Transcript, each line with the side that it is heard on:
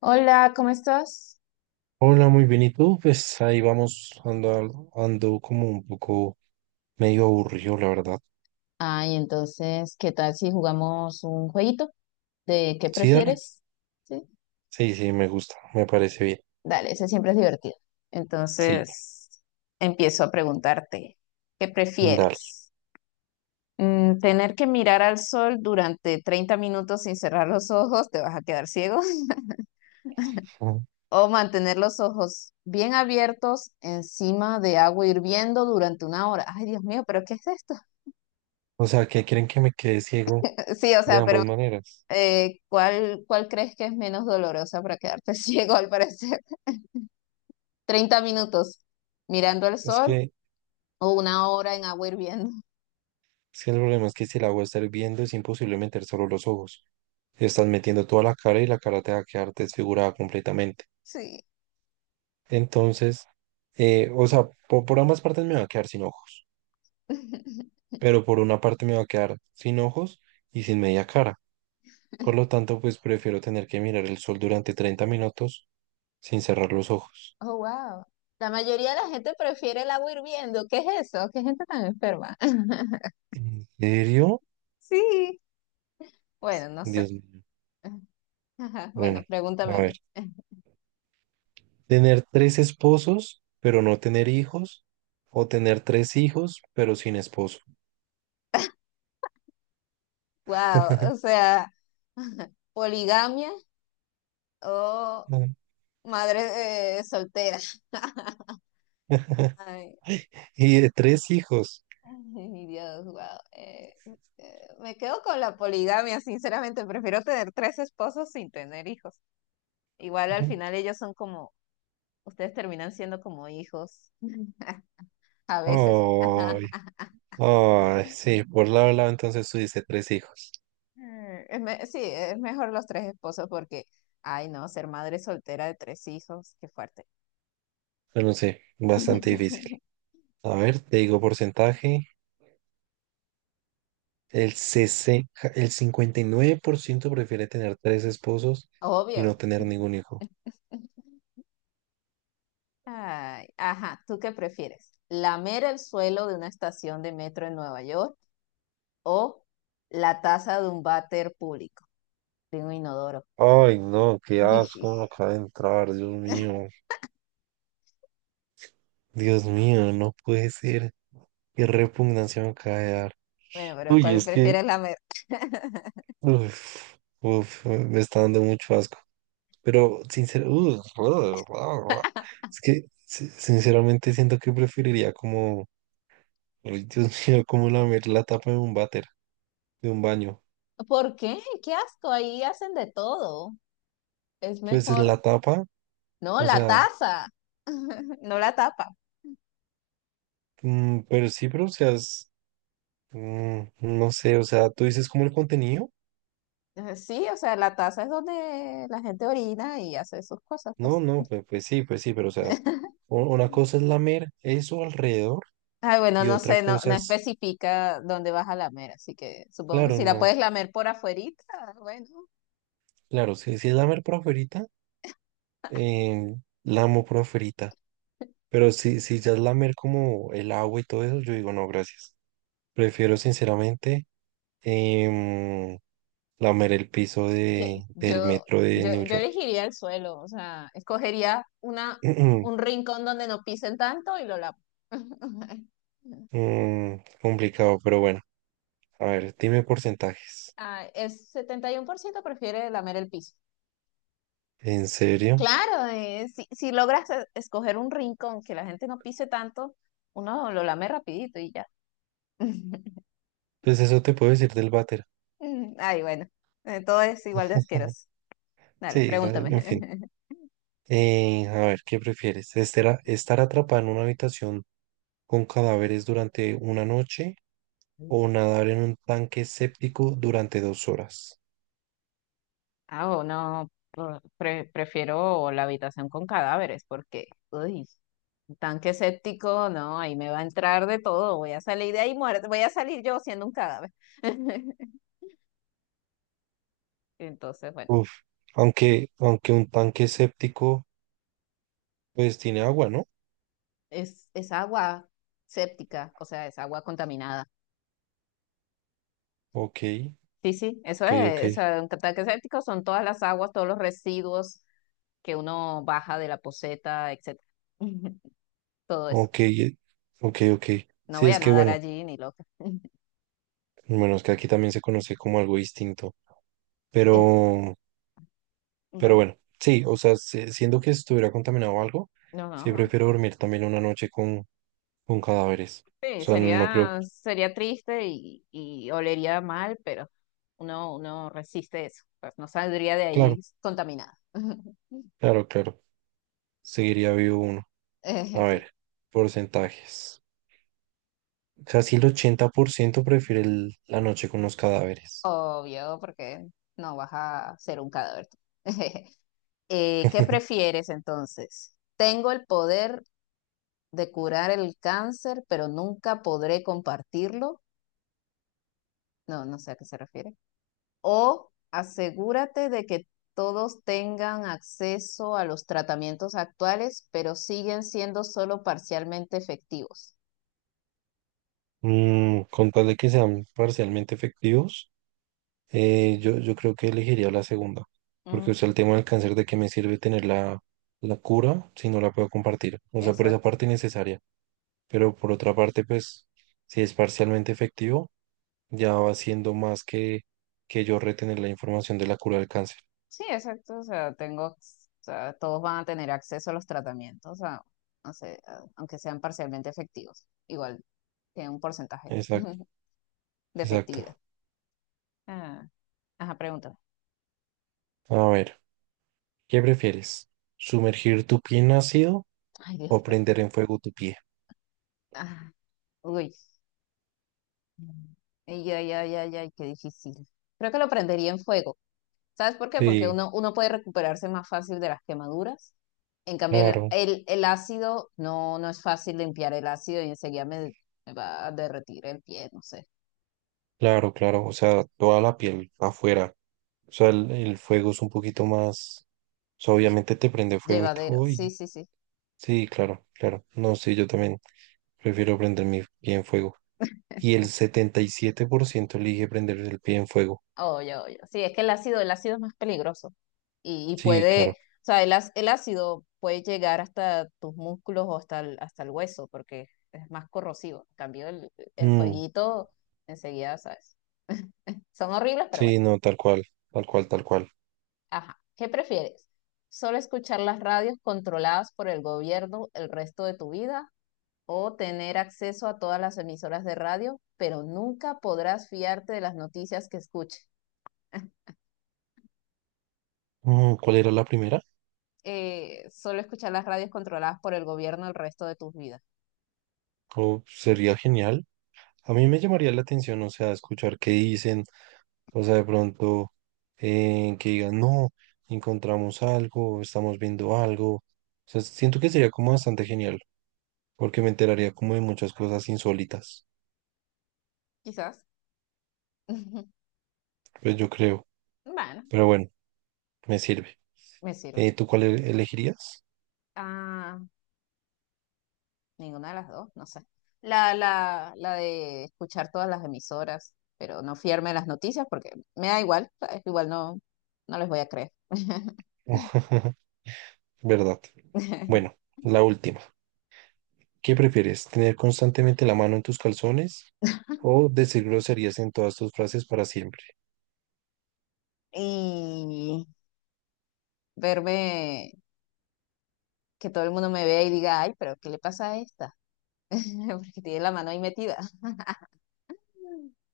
left: Hola, ¿cómo estás?
right: Hola, muy bien. ¿Y tú? Pues ahí vamos, ando como un poco medio aburrido, la verdad.
left: Ay, entonces, ¿qué tal si jugamos un jueguito de qué
right: Sí, dale.
left: prefieres? Sí,
right: Sí, sí, me gusta, me parece bien.
left: dale, ese siempre es divertido.
right: Sí,
left: Entonces, empiezo a preguntarte, ¿qué
right: dale.
left: prefieres? ¿Tener que mirar al sol durante 30 minutos sin cerrar los ojos, te vas a quedar ciego?
right: Ujú.
left: ¿O mantener los ojos bien abiertos encima de agua hirviendo durante una hora? Ay, Dios mío, ¿pero qué es esto?
right: O sea, que quieren que me quede ciego
left: Sí, o
right: de
left: sea, pero.
right: ambas maneras.
left: ¿Cuál crees que es menos dolorosa para quedarte ciego al parecer? 30 minutos mirando el
right: Es
left: sol
right: que,
left: o una hora en agua hirviendo.
right: es que el problema es que si el agua está hirviendo es imposible meter solo los ojos. Estás metiendo toda la cara y la cara te va a quedar desfigurada completamente.
left: Sí.
right: Entonces, o sea, por ambas partes me va a quedar sin ojos, pero por una parte me va a quedar sin ojos y sin media cara. Por lo tanto, pues prefiero tener que mirar el sol durante 30 minutos sin cerrar los ojos.
left: Oh, wow. La mayoría de la gente prefiere el agua hirviendo. ¿Qué es eso? ¿Qué gente tan enferma?
right: ¿En serio?
left: Sí. Bueno, no sé.
right: Dios mío.
left: Ajá, bueno,
right: Bueno,
left: pregúntame
right: a
left: a
right: ver.
left: mí.
right: Tener tres esposos, pero no tener hijos. O tener tres hijos, pero sin esposo.
left: Wow, o sea, poligamia o madre soltera. Ay,
right: Y de tres hijos.
left: ay, mi Dios, wow. Eh, me quedo con la poligamia, sinceramente. Prefiero tener tres esposos sin tener hijos. Igual al final ellos son como, ustedes terminan siendo como hijos, a veces.
right: Ay, ay, sí, por lado a lado entonces tú dices tres hijos.
left: Sí, es mejor los tres esposos porque, ay, no, ser madre soltera de tres hijos, qué fuerte.
right: Pero no sé, bastante difícil. A ver, te digo porcentaje. 60 el 59% prefiere tener tres esposos y
left: Obvio.
right: no tener ningún hijo.
left: Ay, ajá, ¿tú qué prefieres? ¿Lamer el suelo de una estación de metro en Nueva York? ¿O la taza de un váter público, de un inodoro?
right: Ay, no, qué asco me acaba de entrar, Dios mío. Dios mío, no puede ser. Qué repugnancia me acaba de dar.
left: Bueno, pero
right: Uy,
left: ¿cuál prefieres
right: uf, uf, me está dando mucho asco. Pero, sinceramente, es que, si- sinceramente, siento que preferiría como, ay, Dios mío, como lamer la tapa de un váter, de un baño.
left: ¿Por qué? ¡Qué asco! Ahí hacen de todo. Es
right: Pues la
left: mejor.
right: tapa,
left: No,
right: o
left: la
right: sea.
left: taza. No la tapa.
right: Pero sí, pero o sea, mm, no sé, o sea, tú dices como el contenido.
left: Sí, o sea, la taza es donde la gente orina y hace sus cosas,
right: No,
left: pues.
right: no, pues, pues sí, pero o sea, una cosa es lamer eso alrededor
left: Ay, bueno,
right: y
left: no
right: otra
left: sé, no,
right: cosa
left: no
right: es,
left: especifica dónde vas a lamer, así que supongo que
right: claro,
left: si la
right: no,
left: puedes lamer por afuerita, bueno.
right: claro, si es lamer por afuerita, eh, lamo por afuerita. Pero si ya es lamer como el agua y todo eso, yo digo, no, gracias. Prefiero sinceramente em, lamer el piso
left: Yo,
right: del
left: yo,
right: metro de
left: yo,
right: New
left: yo
right: York.
left: elegiría el suelo, o sea, escogería un rincón donde no pisen tanto y lo lavo.
right: Mm, complicado, pero bueno. A ver, dime porcentajes.
left: Ah, el 71% prefiere lamer el piso.
right: ¿En serio?
left: Claro, si logras escoger un rincón que la gente no pise tanto, uno lo lame rapidito y ya.
right: Pues eso te puedo decir del váter.
left: Ay, bueno, todo es igual de asqueroso. Dale,
right: En fin.
left: pregúntame.
right: A ver, ¿qué prefieres? ¿Estar atrapado en una habitación con cadáveres durante una noche o nadar en un tanque séptico durante 2 horas?
left: Ah, o no, prefiero la habitación con cadáveres porque, uy, un tanque séptico, no, ahí me va a entrar de todo, voy a salir de ahí muerta, voy a salir yo siendo un cadáver. Entonces, bueno,
right: Uf, aunque un tanque séptico, pues tiene agua, ¿no?
left: es agua séptica, o sea, es agua contaminada.
right: Ok,
left: Sí, sí, eso
right: ok, ok,
left: es, o sea, un tanque séptico son todas las aguas, todos los residuos que uno baja de la poceta, etcétera. Todo eso.
right: ok, eh, ok, ok.
left: No
right: Sí,
left: voy a
right: es que
left: nadar allí ni loca.
right: bueno, es que aquí también se conoce como algo distinto,
left: El-
right: pero Pero
left: bueno,
right: bueno, sí, o sea, siendo que estuviera contaminado o algo,
left: no, no,
right: sí
left: no.
right: prefiero dormir también una noche con cadáveres. O
left: Sí,
right: sea, no creo.
left: sería, sería triste y olería mal, pero uno resiste eso, pues no saldría de
right: Claro,
left: ahí contaminada.
right: claro, claro. Seguiría vivo uno. A
left: Sí,
right: ver, porcentajes. Casi el 80% prefiere la noche con los cadáveres.
left: obvio, porque no vas a ser un cadáver, tú. ¿Qué prefieres entonces? ¿Tengo el poder de curar el cáncer, pero nunca podré compartirlo? No, no sé a qué se refiere. O asegúrate de que todos tengan acceso a los tratamientos actuales, pero siguen siendo solo parcialmente efectivos.
right: Mm, con tal de que sean parcialmente efectivos, yo creo que elegiría la segunda. Porque, o
left: Mm,
right: sea, el tema del cáncer, ¿de qué me sirve tener la cura si no la puedo compartir? O sea, por esa
left: exacto.
right: parte innecesaria. Pero por otra parte, pues si es parcialmente efectivo, ya va siendo más que yo retener la información de la cura del cáncer.
left: Sí, exacto. O sea, tengo, o sea, todos van a tener acceso a los tratamientos, no sé, aunque sean parcialmente efectivos. Igual tiene un porcentaje
right: Exacto,
left: de
right: exacto.
left: efectividad. Ah, ajá, pregúntame.
right: A ver, ¿qué prefieres? ¿Sumergir tu pie en ácido
left: Ay, Dios,
right: o
left: pero.
right: prender en fuego tu pie?
left: Ah, uy. Ay, ay, ay, ay, ay, qué difícil. Creo que lo prendería en fuego. ¿Sabes por qué? Porque
right: Sí,
left: uno puede recuperarse más fácil de las quemaduras. En cambio, el,
right: claro,
left: el, el ácido no, no es fácil limpiar el ácido y enseguida me va a derretir el pie, no sé.
right: claro, claro. O sea, toda la piel afuera. O sea, el fuego es un poquito más... o sea, obviamente te prende fuego y
left: Llevadero.
right: todo.
left: Sí, sí, sí.
right: Sí, claro, claro. No, sí, yo también prefiero prender mi pie en fuego. Y el 77% elige prender el pie en fuego.
left: Oye, oye. Sí, es que el ácido es más peligroso. Y
right: Sí,
left: puede,
right: claro.
left: o sea, el, el ácido puede llegar hasta tus músculos o hasta el hueso, porque es más corrosivo. En cambio, el
right: Mm,
left: fueguito enseguida, ¿sabes? Son horribles, pero bueno.
right: sí, no, tal cual, tal cual, tal cual.
left: Ajá. ¿Qué prefieres? ¿Solo escuchar las radios controladas por el gobierno el resto de tu vida? ¿O tener acceso a todas las emisoras de radio, pero nunca podrás fiarte de las noticias que escuches?
right: Mm, ¿cuál era la primera?
left: Solo escuchar las radios controladas por el gobierno el resto de tus vidas.
right: Oh, sería genial. A mí me llamaría la atención, o sea, escuchar qué dicen, o sea, de pronto que digan, no, encontramos algo, estamos viendo algo. O sea, siento que sería como bastante genial, porque me enteraría como de muchas cosas insólitas.
left: Quizás.
right: Pues yo creo,
left: Bueno,
right: pero bueno, me sirve.
left: me sirve.
right: ¿Tú cuál elegirías?
left: Ah, ninguna de las dos, no sé. La de escuchar todas las emisoras, pero no fiarme de las noticias porque me da igual, ¿sabes? Igual no, no les voy a creer.
right: ¿Verdad? Bueno, la última. ¿Qué prefieres? ¿Tener constantemente la mano en tus calzones o decir groserías en todas tus frases para siempre?
left: Y verme, que todo el mundo me vea y diga, ay, pero ¿qué le pasa a esta? Porque tiene la mano ahí metida.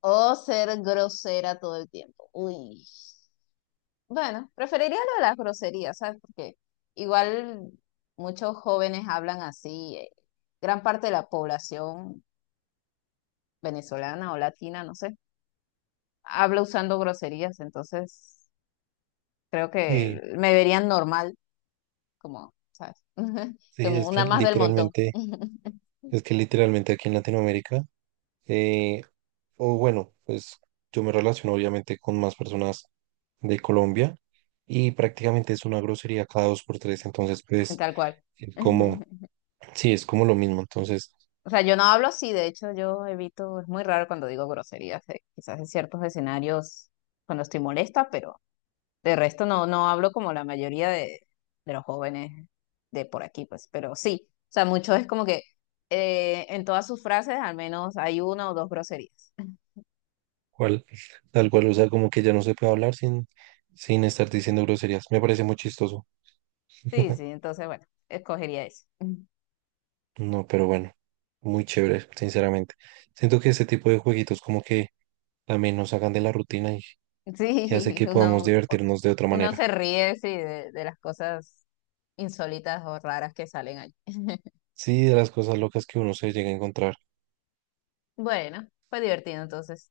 left: O ser grosera todo el tiempo. Uy. Bueno, preferiría lo de las groserías, ¿sabes? Porque igual muchos jóvenes hablan así. Gran parte de la población venezolana o latina, no sé, habla usando groserías, entonces creo que
right: Y
left: me verían normal. Como, ¿sabes?
right: sí,
left: Como una más del montón,
right: es que literalmente aquí en Latinoamérica, eh, o bueno, pues yo me relaciono obviamente con más personas de Colombia y prácticamente es una grosería cada dos por tres, entonces pues
left: tal cual.
right: es como, sí, es como lo mismo, entonces
left: O sea, yo no hablo así, de hecho yo evito, es muy raro cuando digo groserías, quizás en ciertos escenarios cuando estoy molesta, pero de resto no, no hablo como la mayoría de, los jóvenes de por aquí, pues, pero sí, o sea, mucho es como que en todas sus frases al menos hay una o dos groserías.
right: cual, tal cual, o sea, como que ya no se puede hablar sin, sin estar diciendo groserías. Me parece muy chistoso.
left: Sí, sí, entonces bueno, escogería eso.
right: No, pero bueno, muy chévere, sinceramente. Siento que este tipo de jueguitos como que también nos sacan de la rutina y hace
left: Sí,
right: que podamos
left: uno,
right: divertirnos de otra
left: uno
right: manera.
left: se ríe, sí, de las cosas insólitas o raras que salen allí.
right: Sí, de las cosas locas que uno se llega a encontrar.
left: Bueno, fue divertido entonces.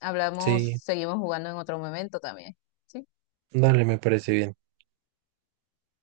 left: Hablamos,
right: Sí,
left: seguimos jugando en otro momento también. ¿Sí?
right: dale, me parece bien.